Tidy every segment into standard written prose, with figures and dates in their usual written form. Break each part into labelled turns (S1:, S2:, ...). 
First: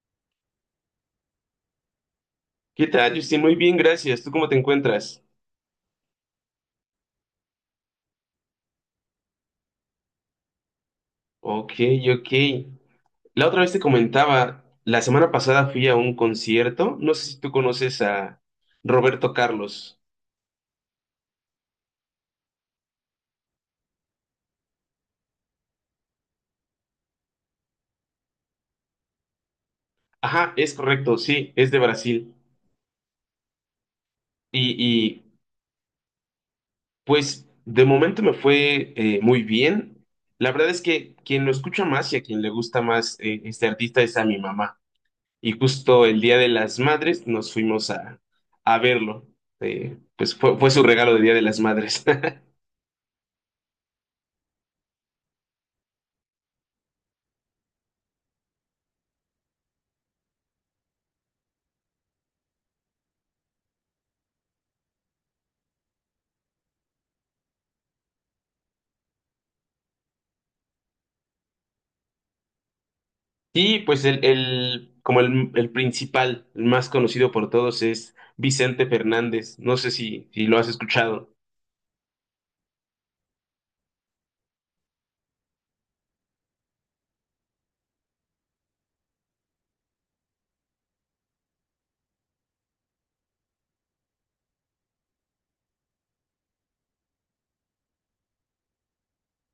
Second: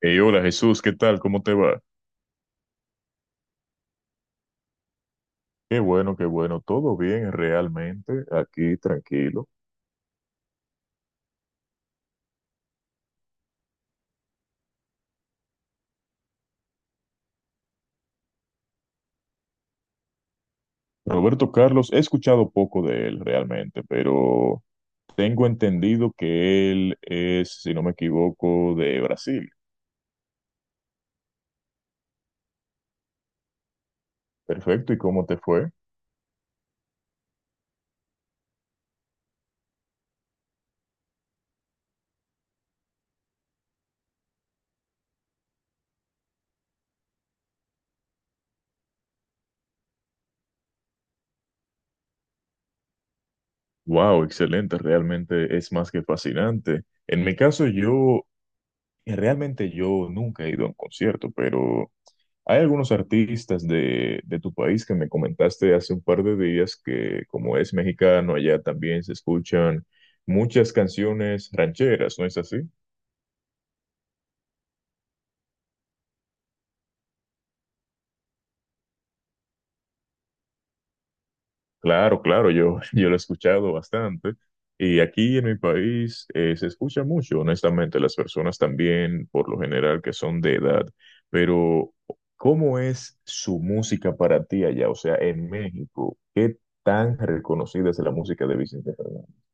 S1: Hey, hola Jesús, ¿qué tal? ¿Cómo te va?
S2: ¿Qué tal, Justin? Muy bien, gracias. ¿Tú cómo te encuentras?
S1: Qué bueno, todo bien realmente, aquí tranquilo.
S2: Ok, ok. La otra vez te comentaba, la semana pasada fui a un concierto. No sé si tú conoces a Roberto Carlos.
S1: Roberto Carlos, he escuchado poco de él realmente, pero tengo entendido que él es, si no me equivoco, de Brasil.
S2: Ajá, es correcto, sí, es de Brasil. Y,
S1: Perfecto, ¿y
S2: y,
S1: cómo te fue?
S2: pues de momento me fue muy bien. La verdad es que quien lo escucha más y a quien le gusta más este artista es a mi mamá. Y justo el Día de las Madres nos fuimos a verlo. Pues fue su regalo de Día de las Madres.
S1: Wow, excelente, realmente es más que fascinante. En mi caso, realmente yo nunca he ido a un concierto, pero... Hay algunos artistas de tu país que me comentaste hace un par de días que como es mexicano, allá también se escuchan muchas canciones rancheras, ¿no es así?
S2: Y pues como el principal, el más conocido por todos es Vicente Fernández. No sé si lo has escuchado.
S1: Claro, claro, yo, yo lo he escuchado bastante. Y aquí en mi país se escucha mucho, honestamente, las personas también, por lo general, que son de edad. Pero, ¿cómo es su música para ti allá? O sea, en México, ¿qué tan reconocida es la música de Vicente Fernández?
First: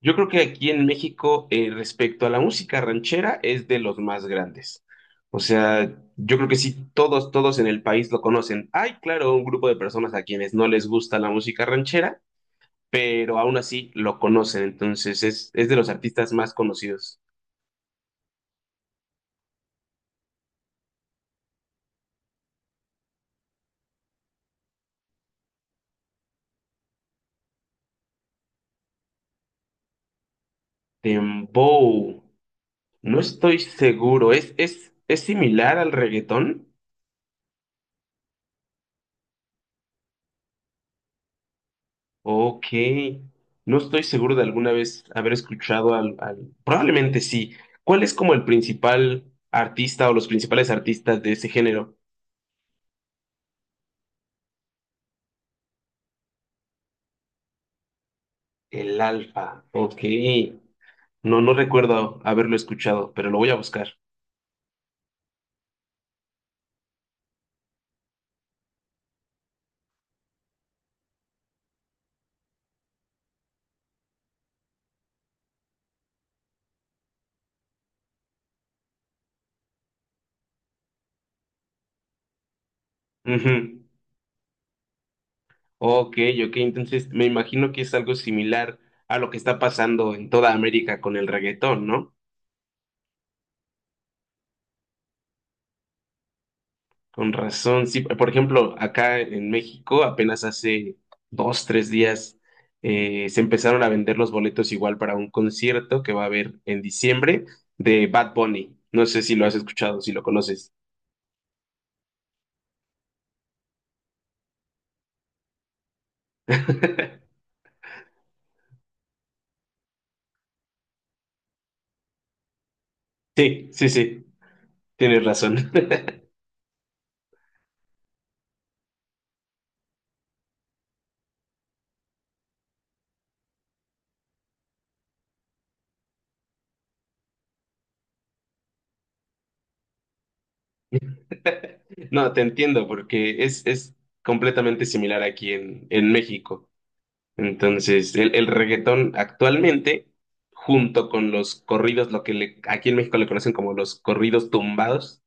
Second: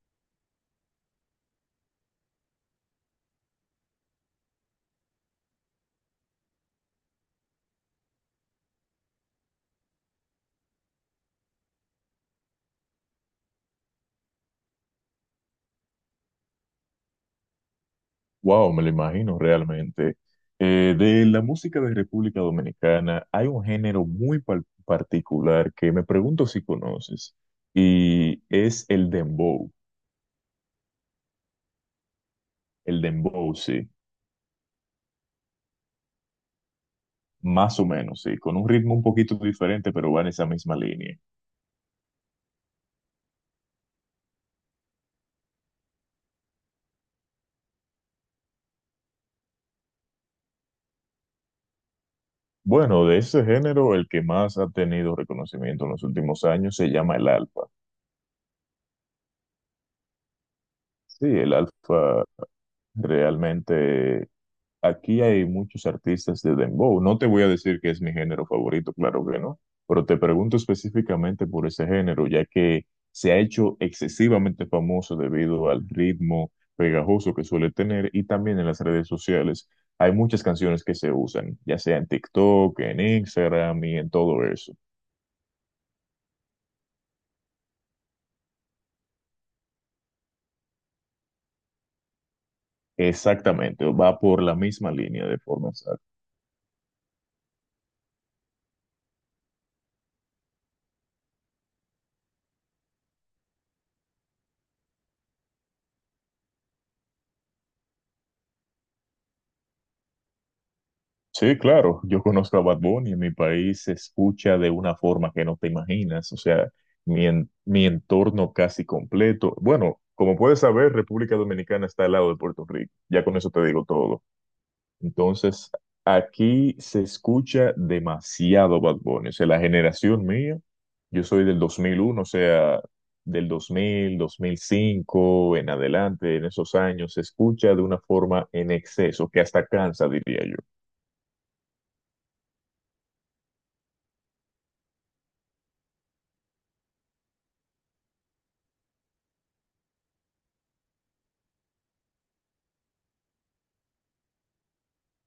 S2: Yo creo que aquí en México, respecto a la música ranchera, es de los más grandes. O sea, yo creo que sí, todos en el país lo conocen. Hay, claro, un grupo de personas a quienes no les gusta la música ranchera, pero aún así lo conocen. Entonces es de los artistas más conocidos.
S1: Wow, me lo imagino realmente. De la música de República Dominicana hay un género muy particular que me pregunto si conoces y es el dembow.
S2: Dembow.
S1: El
S2: No
S1: dembow,
S2: estoy
S1: sí,
S2: seguro. Es similar al reggaetón?
S1: más o menos, sí, con un ritmo un poquito diferente, pero va en esa misma línea.
S2: Ok. No estoy seguro de alguna vez haber escuchado Probablemente sí. ¿Cuál es como el principal artista o los principales artistas de ese género?
S1: Bueno, de ese género, el que más ha tenido reconocimiento en los últimos años se llama el alfa.
S2: El Alfa. Ok.
S1: Sí,
S2: No
S1: el
S2: recuerdo
S1: alfa
S2: haberlo escuchado, pero lo voy a buscar.
S1: realmente. Aquí hay muchos artistas de dembow. No te voy a decir que es mi género favorito, claro que no, pero te pregunto específicamente por ese género, ya que se ha hecho excesivamente famoso debido al ritmo pegajoso que suele tener y también en las redes sociales. Hay muchas canciones que se usan, ya sea en TikTok, en
S2: Ujú.
S1: Instagram y en todo eso.
S2: Ok, ok. Entonces me imagino que es algo similar a lo que está pasando en toda América con el reggaetón, ¿no?
S1: Exactamente, va por la misma línea de forma exacta.
S2: Con razón, sí. Por ejemplo, acá en México apenas hace dos, tres días se empezaron a vender los boletos igual para un concierto que va a haber en diciembre de Bad Bunny. No sé si lo has escuchado, si lo conoces.
S1: Sí, claro, yo conozco a Bad Bunny, en mi país se escucha de una forma que no te imaginas, o sea, mi entorno casi completo. Bueno, como puedes saber, República Dominicana está al lado de Puerto Rico, ya con eso te
S2: Sí,
S1: digo
S2: sí,
S1: todo.
S2: sí, tienes
S1: Entonces,
S2: razón.
S1: aquí se escucha demasiado Bad Bunny, o sea, la generación mía, yo soy del 2001. O sea, del 2005 en adelante, en esos años, se escucha de una forma en exceso, que hasta cansa, diría yo.
S2: No, te entiendo porque es completamente similar aquí en México. Entonces, el reggaetón actualmente, junto con los corridos, aquí en México le conocen como los corridos tumbados,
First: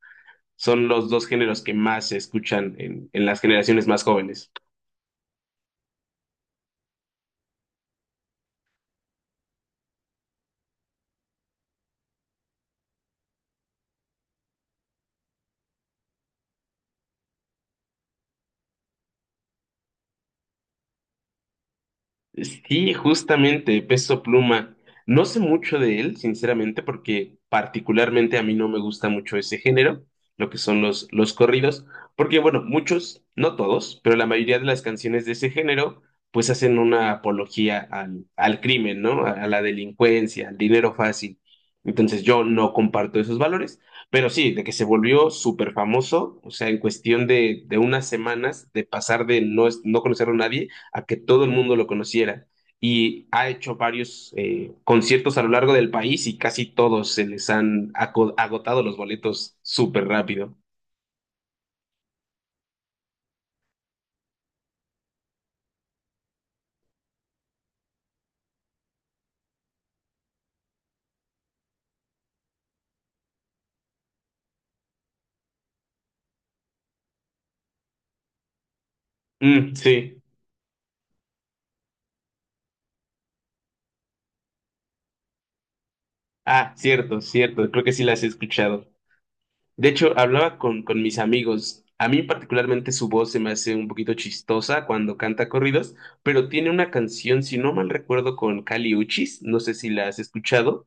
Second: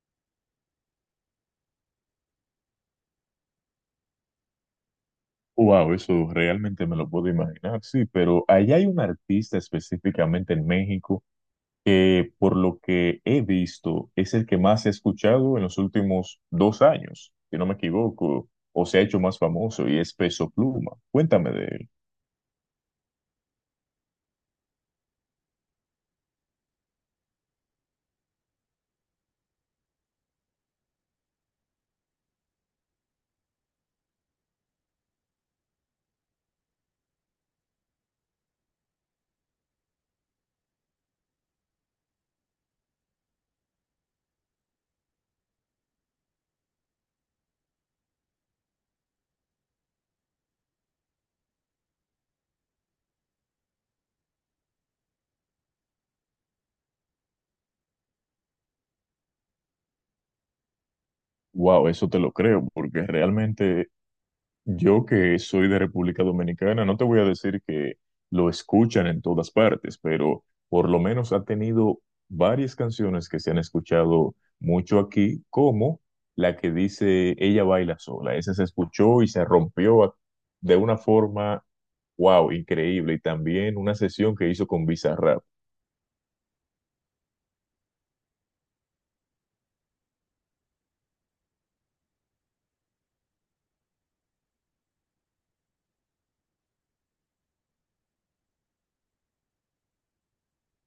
S2: son los dos géneros que más se escuchan en las generaciones más jóvenes.
S1: Wow, eso realmente me lo puedo imaginar, sí, pero allá hay un artista específicamente en México que por lo que he visto es el que más he escuchado en los últimos 2 años, si no me equivoco, o se ha hecho más famoso y es Peso Pluma. Cuéntame de él.
S2: Sí, justamente, Peso Pluma. No sé mucho de él, sinceramente, porque particularmente a mí no me gusta mucho ese género, lo que son los corridos, porque bueno, muchos, no todos, pero la mayoría de las canciones de ese género, pues hacen una apología al crimen, ¿no? A la delincuencia, al dinero fácil. Entonces yo no comparto esos valores, pero sí, de que se volvió súper famoso, o sea, en cuestión de unas semanas, de pasar de no conocer a nadie a que todo el mundo lo conociera. Y ha hecho varios conciertos a lo largo del país y casi todos se les han agotado los boletos súper rápido.
S1: Wow, eso te lo creo, porque realmente yo que soy de República Dominicana, no te voy a decir que lo escuchan en todas partes, pero por lo menos ha tenido varias canciones que se han escuchado mucho aquí, como la que dice Ella baila sola. Esa se escuchó y se
S2: Mm,
S1: rompió
S2: sí.
S1: de una forma, wow, increíble. Y también una sesión que hizo con Bizarrap.
S2: Ah, cierto, cierto. Creo que sí las he escuchado. De hecho, hablaba con mis amigos. A mí particularmente su voz se me hace un poquito chistosa cuando canta corridos, pero tiene una canción, si no mal recuerdo, con Kali Uchis. No sé si la has escuchado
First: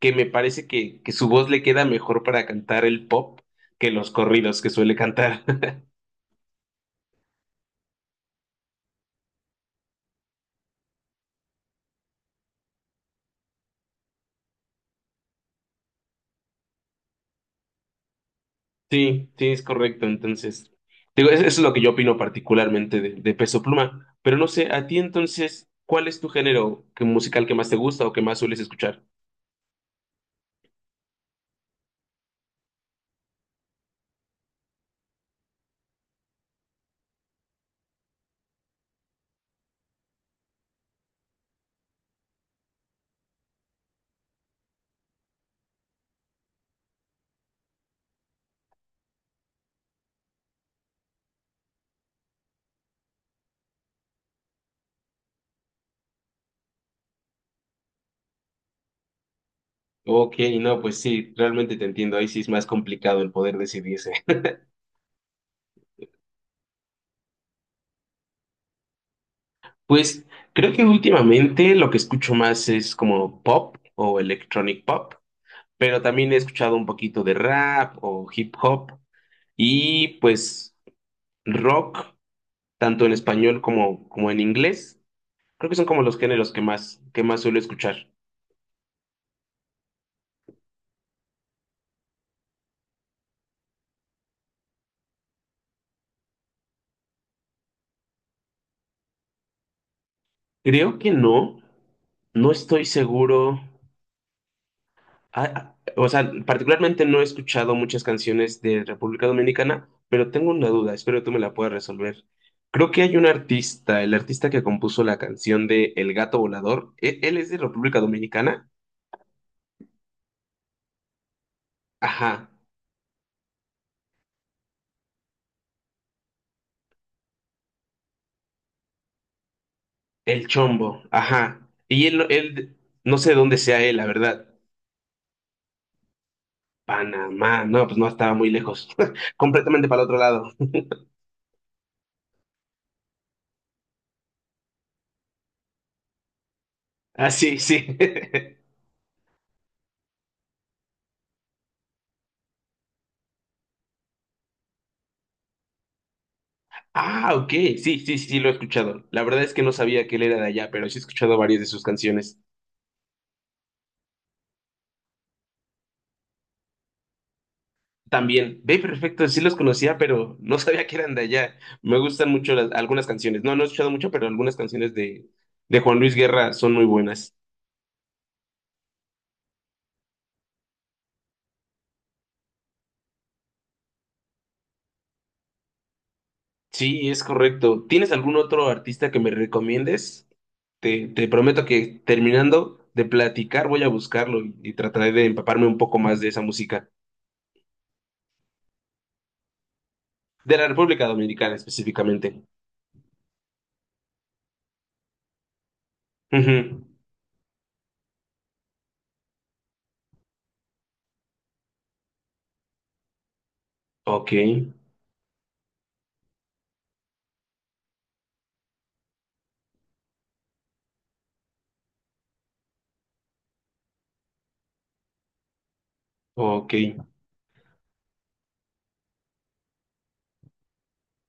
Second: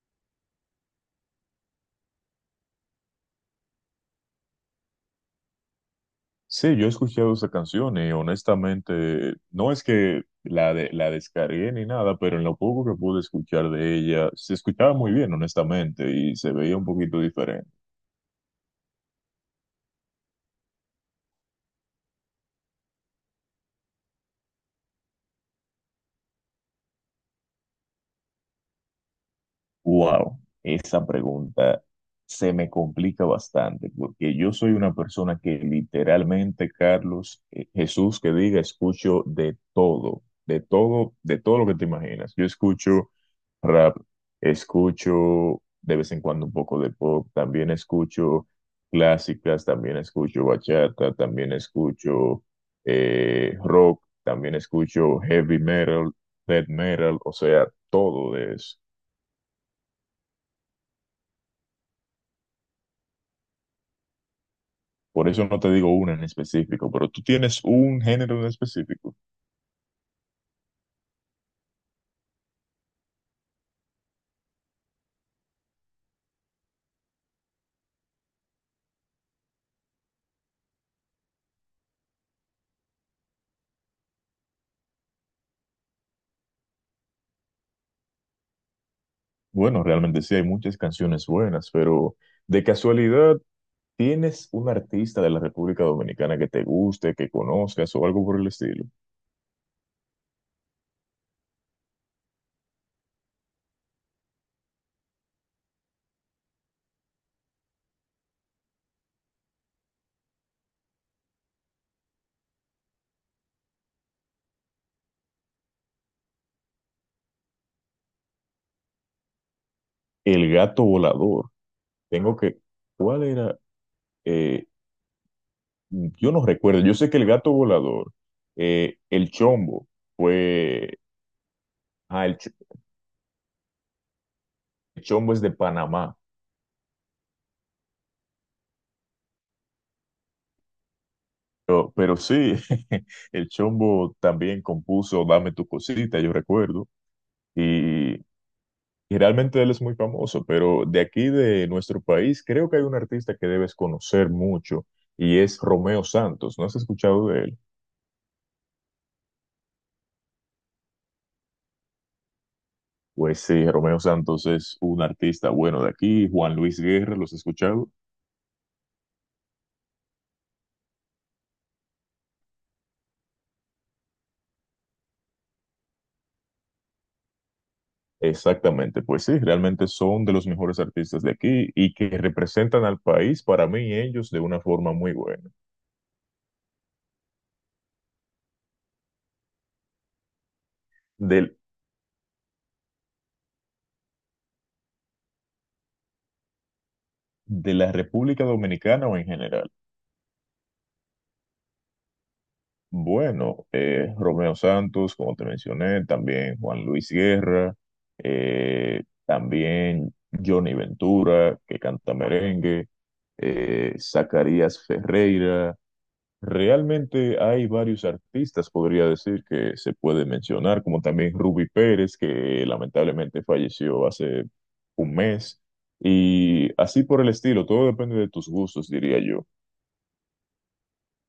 S2: que me parece que su voz le queda mejor para cantar el pop que los corridos que suele cantar.
S1: Sí, yo he escuchado esa canción y honestamente no es que la descargué ni nada, pero en lo poco que pude escuchar de ella, se escuchaba muy bien, honestamente, y se veía un poquito diferente.
S2: Sí, sí, es correcto. Entonces, digo, eso es lo que yo opino particularmente de Peso Pluma. Pero no sé, a ti entonces, ¿cuál es tu género musical que más te gusta o que más sueles escuchar?
S1: Wow, esa pregunta se me complica bastante porque yo soy una persona que literalmente, Carlos, Jesús, que diga, escucho de todo, de todo, de todo lo que te imaginas. Yo escucho rap, escucho de vez en cuando un poco de pop, también escucho clásicas, también escucho bachata, también escucho rock, también escucho heavy metal, death metal, o sea, todo de eso.
S2: Ok, no, pues sí, realmente te entiendo. Ahí sí es más complicado el poder decidirse.
S1: Por eso no te digo una en específico, pero tú tienes un género en específico.
S2: Pues creo que últimamente lo que escucho más es como pop o electronic pop, pero también he escuchado un poquito de rap o hip hop. Y pues rock, tanto en español como, como en inglés, creo que son como los géneros que más suelo escuchar.
S1: Bueno, realmente sí hay muchas canciones buenas, pero de casualidad, ¿tienes un artista de la República Dominicana que te guste, que conozcas o algo por el estilo?
S2: Creo que no, no estoy seguro. Ah, ah, o sea, particularmente no he escuchado muchas canciones de República Dominicana, pero tengo una duda, espero tú me la puedas resolver. Creo que hay un artista, el artista que compuso la canción de El Gato Volador, él es de República Dominicana?
S1: El Gato Volador. Tengo
S2: Ajá,
S1: que... ¿Cuál era? Eh, yo no recuerdo. Yo sé que el Gato Volador, el Chombo,
S2: El
S1: fue...
S2: Chombo, ajá.
S1: Ah, el Ch-
S2: Él, no sé dónde sea él, la verdad.
S1: el Chombo es de Panamá.
S2: Panamá, no, pues no estaba muy lejos, completamente para el otro lado.
S1: Pero sí, el Chombo también compuso Dame tu cosita, yo recuerdo,
S2: Ah, sí, sí.
S1: y, y realmente él es muy famoso, pero de aquí de nuestro país creo que hay un artista que debes conocer mucho y es Romeo Santos, ¿no has escuchado
S2: Ah,
S1: de
S2: ok,
S1: él?
S2: sí, sí, sí, sí, lo he escuchado. La verdad es que no sabía que él era de allá, pero sí he escuchado varias de sus canciones.
S1: Pues sí, Romeo Santos es un artista bueno de aquí, Juan Luis Guerra, ¿los has escuchado?
S2: También, ve, perfecto, sí los conocía, pero no sabía que eran de allá. Me gustan mucho algunas canciones. No, no he escuchado mucho, pero algunas canciones de Juan Luis Guerra son muy buenas.
S1: Exactamente, pues sí, realmente son de los mejores artistas de aquí y que representan al país para mí ellos de una forma muy buena.
S2: Sí, es correcto. ¿Tienes algún otro artista que me recomiendes? Te
S1: Del,
S2: prometo que terminando de platicar voy a buscarlo y trataré de empaparme un poco más de esa música,
S1: de la República Dominicana o en general.
S2: de la República Dominicana específicamente.
S1: Bueno, Romeo Santos, como te mencioné, también
S2: Ujú.
S1: Juan Luis Guerra, también Johnny Ventura, que canta merengue,
S2: Ok,
S1: Zacarías Ferreira. Realmente hay varios artistas, podría decir, que se puede mencionar, como también Ruby Pérez, que lamentablemente falleció hace un mes, y
S2: ok,
S1: así por el estilo, todo depende de tus gustos, diría yo.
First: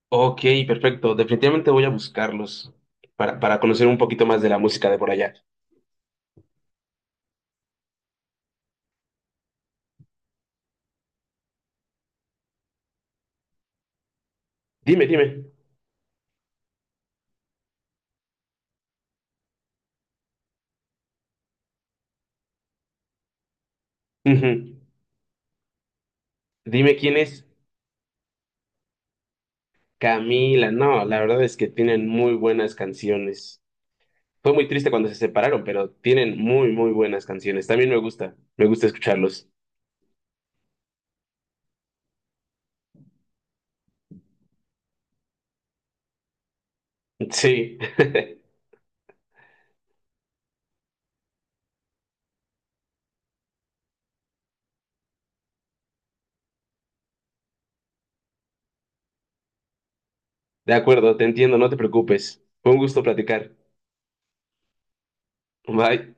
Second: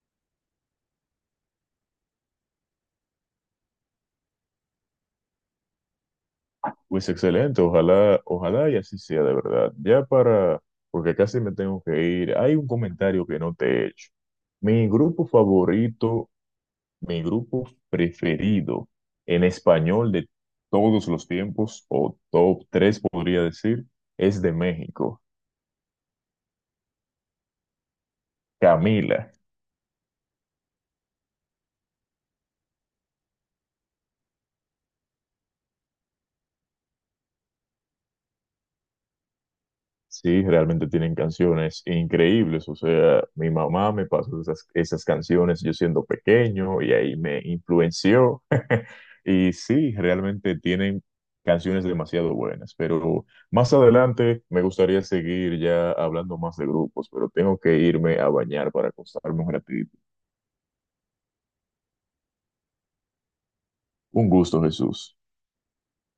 S2: ok, perfecto. Definitivamente voy a buscarlos para conocer un poquito más de la música de por allá.
S1: Pues excelente, ojalá, ojalá y así sea de verdad. Ya para, porque casi me tengo que ir, hay un comentario que no te he hecho. Mi
S2: Dime,
S1: grupo
S2: dime.
S1: favorito, mi grupo preferido en español de todos los tiempos, o top 3 podría decir, es de
S2: Ujú.
S1: México,
S2: Dime quién es
S1: Camila.
S2: Camila. No, la verdad es que tienen muy buenas canciones. Fue muy triste cuando se separaron, pero tienen muy, muy buenas canciones. También me gusta escucharlos.
S1: Sí, realmente tienen canciones increíbles. O sea, mi mamá me pasó esas canciones yo siendo pequeño y ahí me
S2: Sí.
S1: influenció. Y sí, realmente tienen canciones demasiado buenas. Pero más adelante me gustaría seguir ya hablando más de grupos, pero tengo que irme a bañar para acostarme un ratito.
S2: De acuerdo, te entiendo, no te preocupes. Fue un gusto platicar.
S1: Un gusto, Jesús.
S2: Bye.